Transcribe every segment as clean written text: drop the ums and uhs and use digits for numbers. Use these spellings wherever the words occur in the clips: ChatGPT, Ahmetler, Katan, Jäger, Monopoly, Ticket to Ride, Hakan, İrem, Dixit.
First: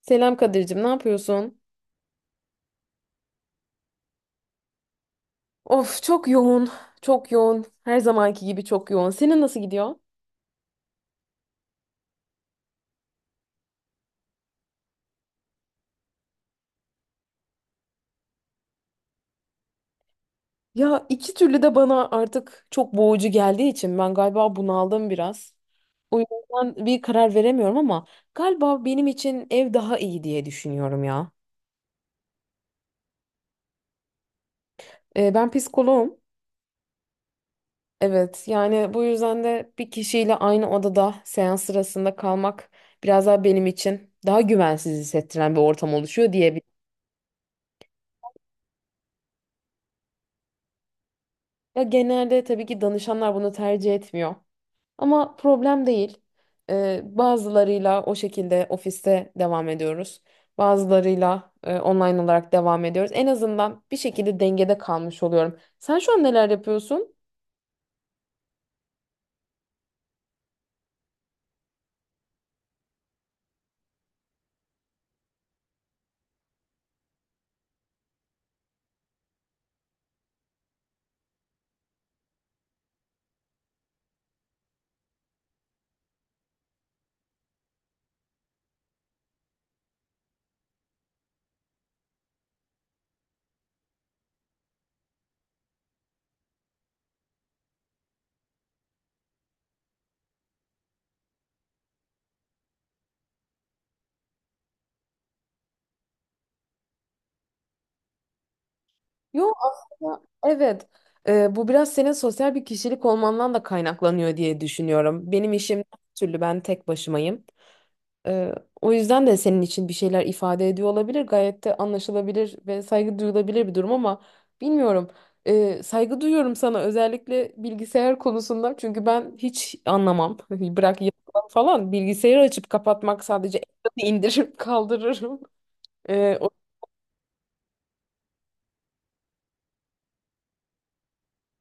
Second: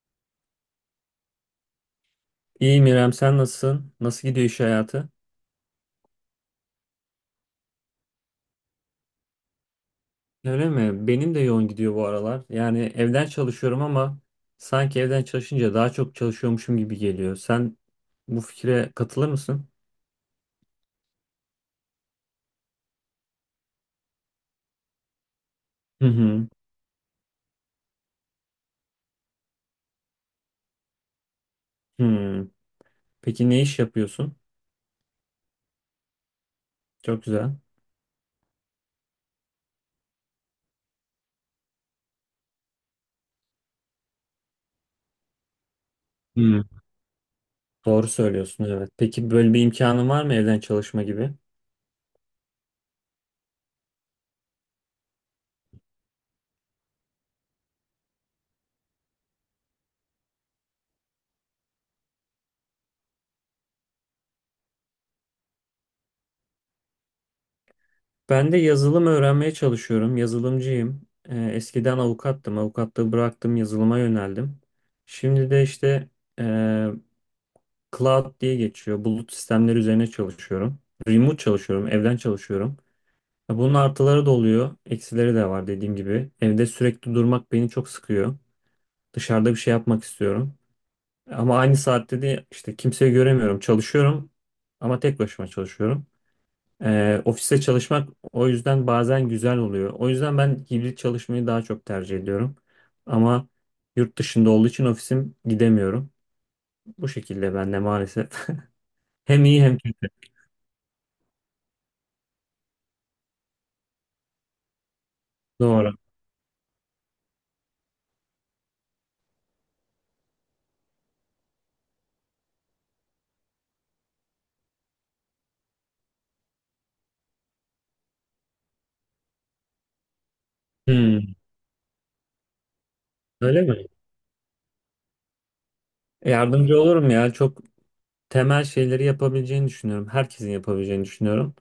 Selam Kadir'cim, ne yapıyorsun? İyiyim İrem, sen nasılsın? Nasıl gidiyor iş hayatı? Of çok yoğun, çok yoğun. Her zamanki gibi çok yoğun. Senin nasıl gidiyor? Öyle mi? Benim de yoğun gidiyor bu aralar. Yani evden çalışıyorum ama sanki evden çalışınca daha çok çalışıyormuşum gibi geliyor. Sen bu fikre katılır mısın? Ya iki türlü de bana artık çok boğucu geldiği için ben galiba bunaldım biraz. Hı O hı. yüzden bir karar veremiyorum ama galiba benim için ev daha iyi diye düşünüyorum ya. Hı. Peki ne iş yapıyorsun? Ben psikoloğum. Çok güzel. Evet, yani bu yüzden de bir kişiyle aynı odada seans sırasında kalmak biraz daha benim için daha güvensiz hissettiren bir ortam oluşuyor Hı. diyebilirim. Doğru söylüyorsun, evet. Peki böyle bir imkanın var mı evden çalışma gibi? Ya genelde tabii ki danışanlar bunu tercih etmiyor. Ama problem değil. Bazılarıyla o şekilde ofiste devam ediyoruz. Bazılarıyla online olarak devam ediyoruz. En azından bir şekilde dengede kalmış oluyorum. Sen şu an neler yapıyorsun? Ben de yazılım öğrenmeye çalışıyorum. Yazılımcıyım. Eskiden avukattım. Avukatlığı bıraktım, yazılıma yöneldim. Şimdi de işte Cloud diye geçiyor. Bulut sistemleri üzerine çalışıyorum. Remote çalışıyorum, evden çalışıyorum. Ya bunun artıları da oluyor, eksileri de var dediğim gibi. Evde sürekli durmak beni çok sıkıyor. Dışarıda bir şey yapmak istiyorum. Ama aynı saatte de işte kimseyi göremiyorum. Çalışıyorum ama tek başıma çalışıyorum. Ofiste çalışmak o yüzden bazen güzel oluyor. O yüzden ben hibrit çalışmayı daha çok tercih ediyorum. Ama yurt dışında olduğu için ofisim gidemiyorum. Bu şekilde ben de maalesef. Hem Yok iyi hem kötü. aslında, evet. Bu biraz senin sosyal bir kişilik olmandan da kaynaklanıyor diye düşünüyorum. Benim işim her Doğru. türlü ben tek başımayım. Ee, O yüzden de senin için bir şeyler ifade ediyor olabilir. Gayet de anlaşılabilir ve saygı duyulabilir bir durum ama bilmiyorum. Saygı duyuyorum sana, özellikle bilgisayar konusunda. Çünkü ben hiç anlamam. Bırak Hmm, yazılım falan, bilgisayarı açıp kapatmak, sadece öyle mi? ekranı indiririm kaldırırım. Ee, o- Yardımcı olurum ya. Çok temel şeyleri yapabileceğini düşünüyorum. Herkesin yapabileceğini düşünüyorum.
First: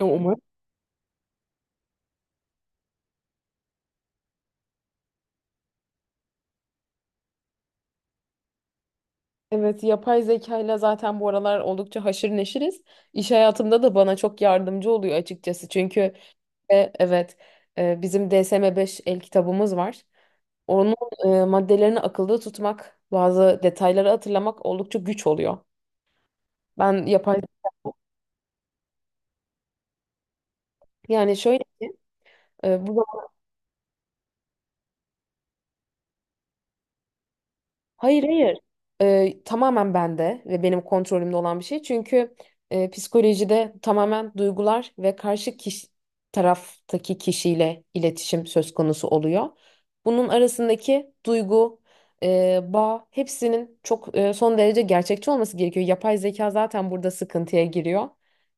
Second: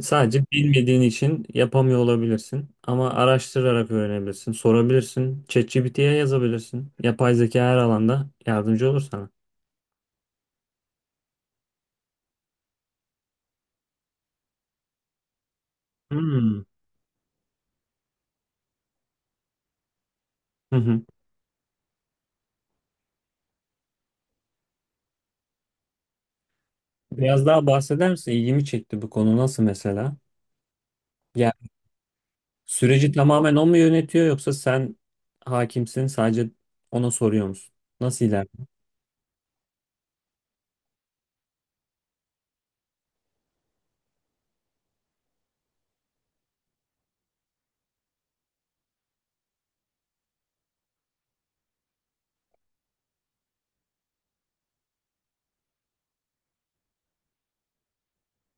Umarım. Sadece bilmediğin için yapamıyor olabilirsin. Ama araştırarak öğrenebilirsin, sorabilirsin. ChatGPT'ye yazabilirsin. Yapay zeka her alanda yardımcı olur sana. Evet, yapay zeka ile zaten bu aralar oldukça haşır neşiriz. İş hayatımda da bana çok yardımcı oluyor açıkçası. Çünkü Hmm. Evet, bizim DSM-5 el kitabımız var. Hı Onun hı. Maddelerini akılda tutmak, bazı detayları hatırlamak oldukça güç oluyor. Ben yapay Biraz daha bahseder misin? İlgimi çekti bu konu nasıl mesela? Yani şöyle Yani ki, bu. süreci tamamen o mu yönetiyor yoksa sen hakimsin sadece ona soruyor musun? Hayır, Nasıl hayır. ilerliyor? Tamamen bende ve benim kontrolümde olan bir şey. Çünkü psikolojide tamamen duygular ve karşı kişi, taraftaki kişiyle iletişim söz konusu oluyor. Bunun arasındaki duygu, bağ, hepsinin çok son derece gerçekçi olması gerekiyor. Yapay zeka zaten burada sıkıntıya giriyor.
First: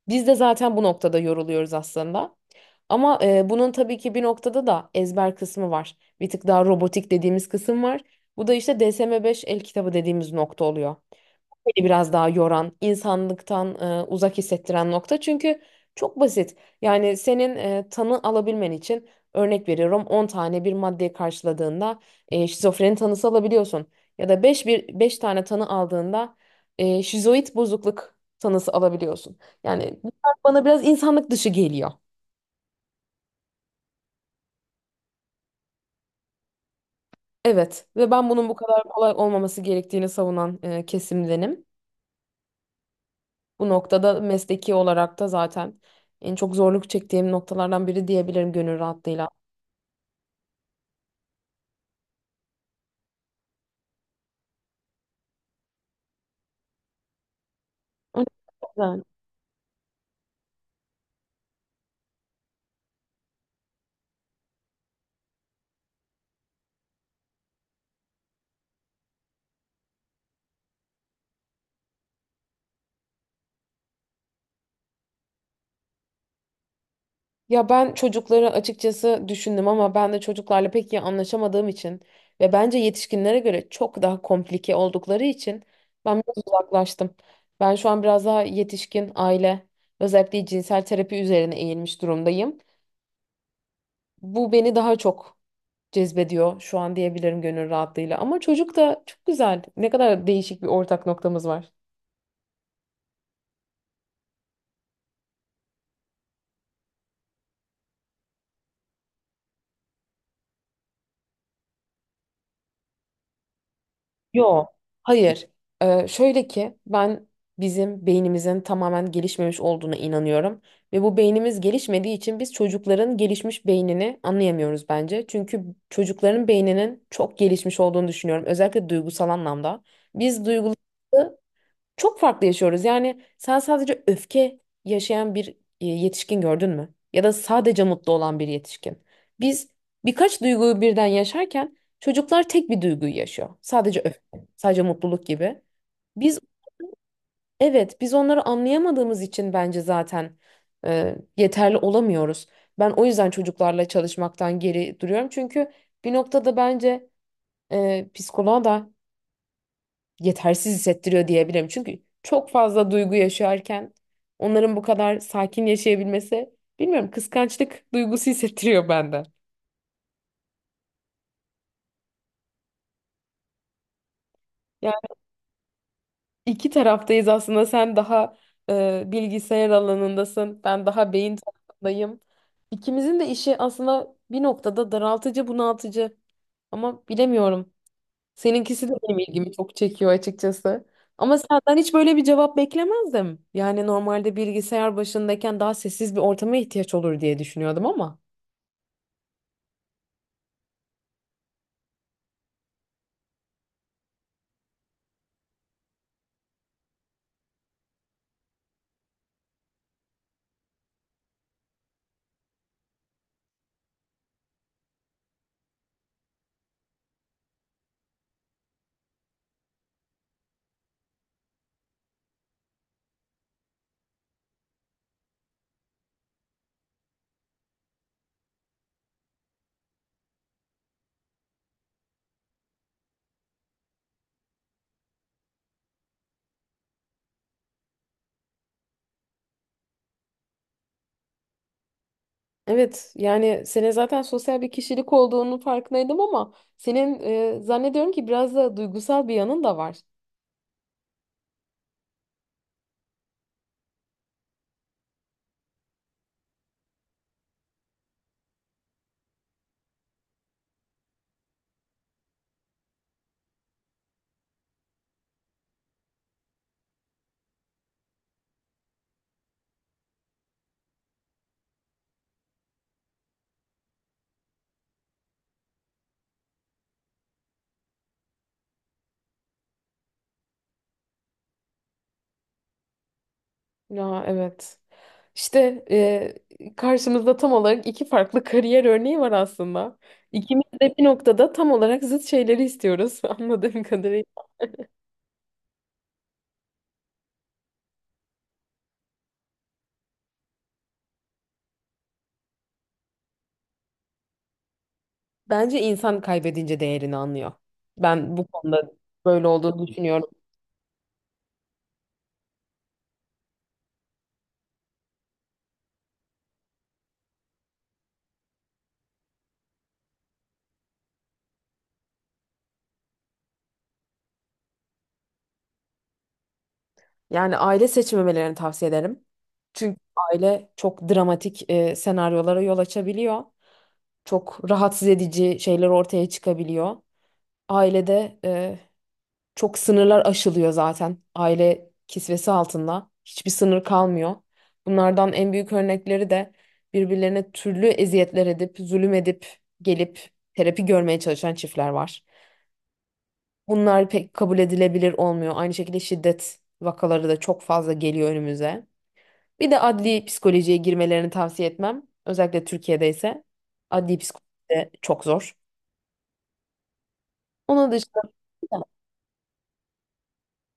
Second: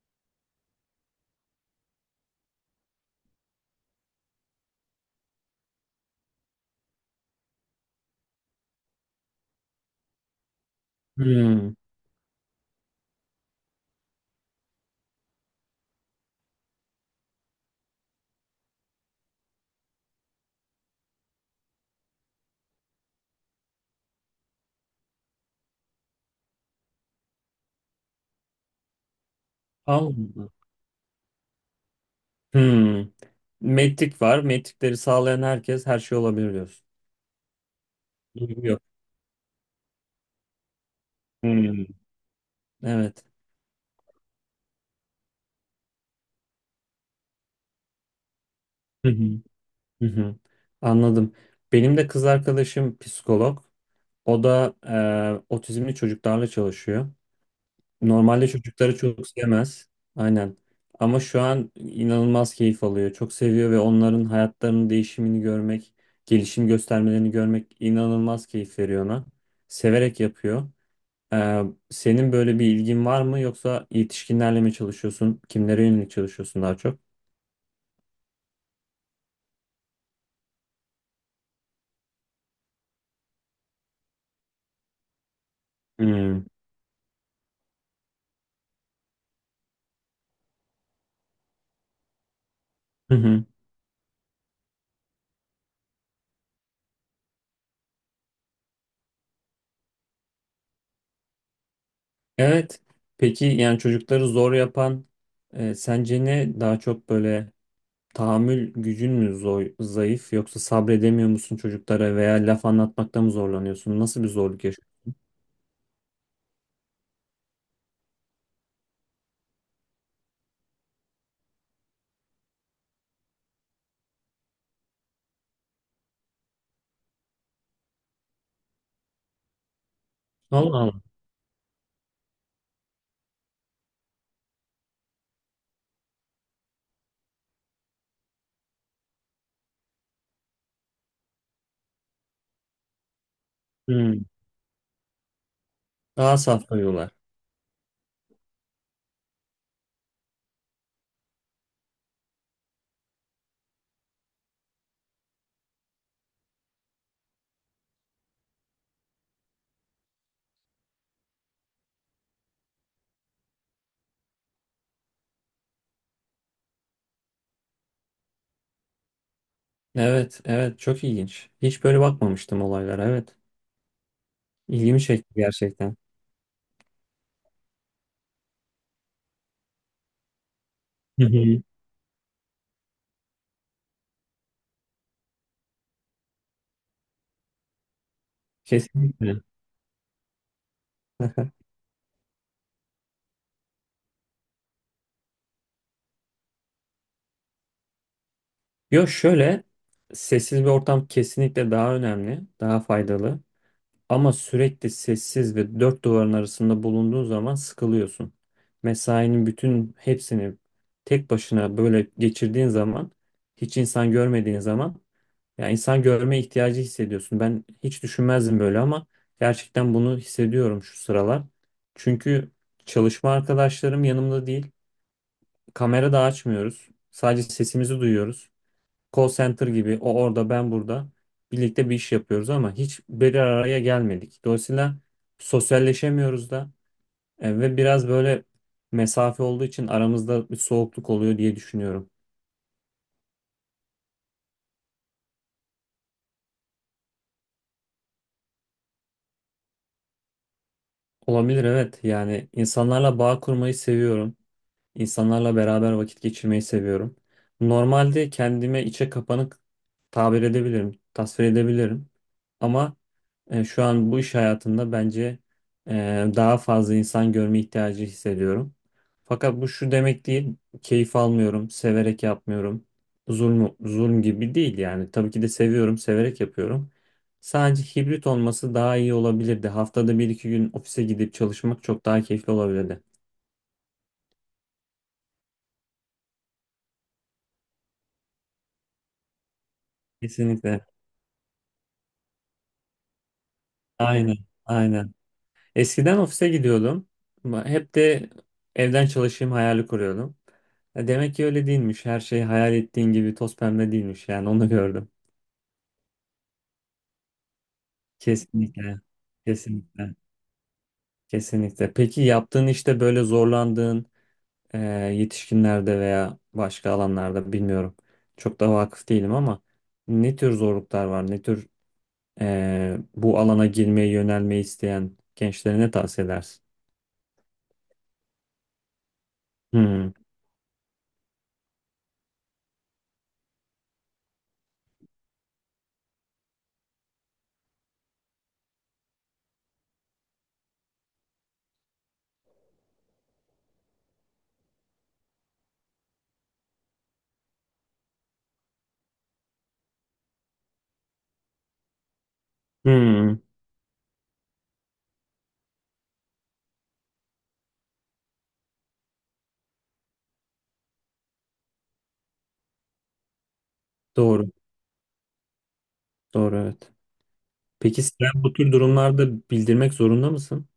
Biz de zaten bu noktada yoruluyoruz aslında. Ama bunun tabii ki bir noktada da ezber kısmı var. Bir tık daha robotik dediğimiz kısım var. Bu da işte DSM-5 el kitabı dediğimiz nokta oluyor. Hmm. Beni biraz daha yoran, insanlıktan uzak hissettiren nokta. Çünkü çok basit. Yani senin tanı alabilmen için, örnek veriyorum, 10 tane bir maddeyi karşıladığında şizofreni tanısı alabiliyorsun. Ya da beş, bir 5 tane tanı aldığında şizoid bozukluk tanısı alabiliyorsun. Yani bunlar Allah. bana biraz insanlık dışı geliyor. Hmm. Metrik var. Metrikleri sağlayan herkes her şey olabilir diyorsun. Evet, ve ben bunun bu Duygu yok. kadar kolay olmaması gerektiğini savunan kesimdenim. Hmm. Evet. Bu noktada mesleki olarak da zaten en çok zorluk çektiğim noktalardan biri diyebilirim gönül Hı hı. rahatlığıyla. Hı hı. Anladım. Benim de kız arkadaşım psikolog. O da otizmli çocuklarla çalışıyor. O Normalde çocukları yüzden, çok sevmez. Aynen. Ama şu an inanılmaz keyif alıyor. Çok seviyor ve onların hayatlarının değişimini görmek, gelişim göstermelerini görmek inanılmaz keyif veriyor ona. Severek yapıyor. Ee, Senin böyle bir ilgin var mı yoksa yetişkinlerle mi çalışıyorsun? Kimlere yönelik çalışıyorsun daha çok? ya ben çocukları açıkçası düşündüm ama ben de çocuklarla pek iyi anlaşamadığım için ve bence yetişkinlere göre çok daha komplike oldukları için ben biraz Hmm. uzaklaştım. Ben şu an biraz daha yetişkin, aile, özellikle cinsel terapi üzerine eğilmiş durumdayım. Hı hı. Bu beni daha çok cezbediyor şu an diyebilirim gönül rahatlığıyla. Ama çocuk da çok güzel. Ne kadar değişik bir ortak noktamız var. Evet. Peki yani çocukları zor yapan sence ne? Daha çok böyle tahammül gücün mü zor, zayıf yoksa sabredemiyor musun çocuklara veya laf anlatmakta mı zorlanıyorsun? Nasıl bir zorluk Yo. yaşıyorsun? Hayır. Şöyle ki, ben bizim beynimizin tamamen gelişmemiş olduğuna inanıyorum. Ve bu beynimiz gelişmediği için biz çocukların gelişmiş beynini anlayamıyoruz bence. Çünkü çocukların beyninin çok gelişmiş olduğunu düşünüyorum. Özellikle duygusal anlamda. Biz Allah Allah. duyguları çok farklı yaşıyoruz. Yani sen sadece öfke yaşayan bir yetişkin gördün mü? Ya da sadece mutlu olan bir yetişkin. Biz birkaç duyguyu birden yaşarken çocuklar tek bir duyguyu yaşıyor. Sadece öfke, Hmm. sadece mutluluk gibi. Daha Biz, saf duyuyorlar. evet, biz onları anlayamadığımız için bence zaten yeterli olamıyoruz. Ben o yüzden çocuklarla çalışmaktan geri duruyorum. Çünkü bir noktada bence psikoloğa da yetersiz hissettiriyor diyebilirim. Çünkü çok fazla duygu yaşarken onların bu kadar sakin yaşayabilmesi, bilmiyorum, kıskançlık duygusu hissettiriyor bende. Evet, evet çok ilginç. Hiç böyle bakmamıştım olaylara. Evet. İlgimi Yani çekti gerçekten. iki taraftayız aslında, sen daha bilgisayar alanındasın, ben daha Hı beyin hı. tarafındayım. İkimizin de işi aslında bir noktada daraltıcı, bunaltıcı, ama bilemiyorum. Seninkisi de benim Kesinlikle. ilgimi çok çekiyor açıkçası. Ama senden hiç böyle bir cevap beklemezdim. Yani normalde bilgisayar başındayken daha sessiz bir ortama ihtiyaç olur diye düşünüyordum ama. Yo şöyle sessiz bir ortam kesinlikle daha önemli, daha faydalı. Ama sürekli sessiz ve dört duvarın arasında bulunduğun zaman sıkılıyorsun. Mesainin bütün hepsini tek başına böyle geçirdiğin zaman, hiç insan görmediğin zaman, ya insan görme ihtiyacı hissediyorsun. Ben hiç düşünmezdim böyle ama gerçekten bunu hissediyorum şu sıralar. Çünkü çalışma arkadaşlarım yanımda değil. Kamera da açmıyoruz. Sadece sesimizi duyuyoruz, call center gibi, o orada ben burada birlikte bir iş yapıyoruz ama hiç bir araya gelmedik. Dolayısıyla sosyalleşemiyoruz da ve biraz böyle mesafe olduğu için aramızda bir soğukluk oluyor diye düşünüyorum. Evet, yani senin zaten sosyal bir kişilik olduğunu farkındaydım ama senin, zannediyorum ki, biraz da duygusal bir yanın da var. Olabilir evet, yani insanlarla bağ kurmayı seviyorum. İnsanlarla beraber vakit geçirmeyi seviyorum. Normalde kendime içe kapanık tabir edebilirim, tasvir edebilirim. Ama şu an bu iş hayatında bence e, daha fazla insan görme ihtiyacı hissediyorum. Fakat bu şu demek değil, keyif almıyorum, severek yapmıyorum. Zulm, zulm gibi değil yani. Tabii ki de seviyorum, severek yapıyorum. Sadece hibrit olması daha iyi olabilirdi. Haftada bir iki gün ofise gidip çalışmak çok daha keyifli olabilirdi. Ya evet. İşte, karşımızda tam olarak iki farklı kariyer örneği var aslında. İkimiz Kesinlikle. de bir noktada tam olarak zıt şeyleri istiyoruz anladığım kadarıyla. Aynen, aynen. Eskiden ofise gidiyordum. Ama hep de evden çalışayım hayali kuruyordum. Ya demek ki öyle değilmiş. Her şey hayal ettiğin gibi toz pembe değilmiş. Yani onu gördüm. Bence insan kaybedince değerini anlıyor. Ben bu konuda Kesinlikle, böyle olduğunu kesinlikle, düşünüyorum. kesinlikle. Peki yaptığın işte böyle zorlandığın e, yetişkinlerde veya başka alanlarda bilmiyorum. Çok da vakıf değilim ama ne tür zorluklar var? Ne tür bu alana girmeyi, yönelmeyi isteyen gençlere ne tavsiye edersin? Yani aile seçmemelerini tavsiye ederim. Çünkü Hmm. aile çok dramatik senaryolara yol açabiliyor. Çok rahatsız edici şeyler ortaya çıkabiliyor. Ailede, çok sınırlar aşılıyor zaten. Aile kisvesi altında hiçbir sınır kalmıyor. Bunlardan en büyük örnekleri de birbirlerine türlü eziyetler edip, zulüm edip gelip terapi görmeye çalışan çiftler var. Hmm. Bunlar pek kabul edilebilir olmuyor. Aynı şekilde şiddet vakaları da çok fazla geliyor önümüze. Bir de adli psikolojiye girmelerini tavsiye etmem. Özellikle Türkiye'de ise adli psikoloji Doğru. de çok zor. Doğru evet. Onun Peki dışında sen bu tür da durumlarda bildirmek zorunda mısın,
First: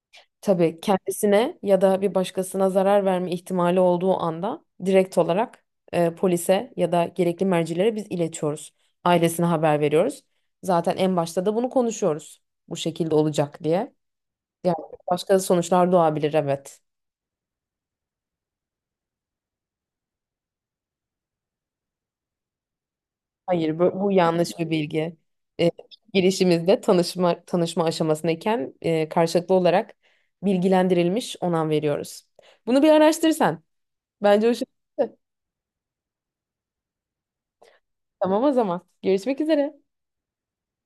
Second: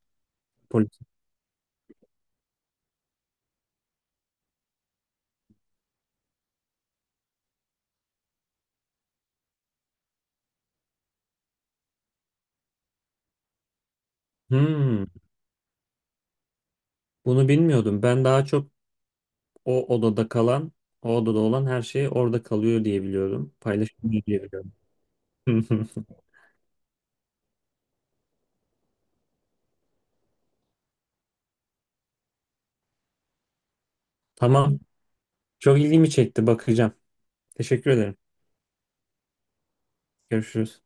tabii, polis? kendisine ya da bir başkasına zarar verme ihtimali olduğu anda direkt olarak polise ya da gerekli mercilere biz iletiyoruz. Ailesine haber veriyoruz. Zaten en başta da bunu konuşuyoruz. Bu şekilde olacak diye. Yani Hmm, başka sonuçlar doğabilir, evet. bunu bilmiyordum. Ben daha çok o odada kalan, o odada olan her şey orada kalıyor diye biliyordum. Hayır, bu Paylaşılmıyor diye yanlış bir biliyordum. bilgi. E, Girişimizde tanışma aşamasındayken, karşılıklı olarak bilgilendirilmiş onam veriyoruz. Bunu bir araştırsan. Bence hoşuna Tamam. gitti. Çok ilgimi çekti. Bakacağım. Teşekkür ederim. Tamam, o zaman. Görüşmek üzere. Görüşürüz.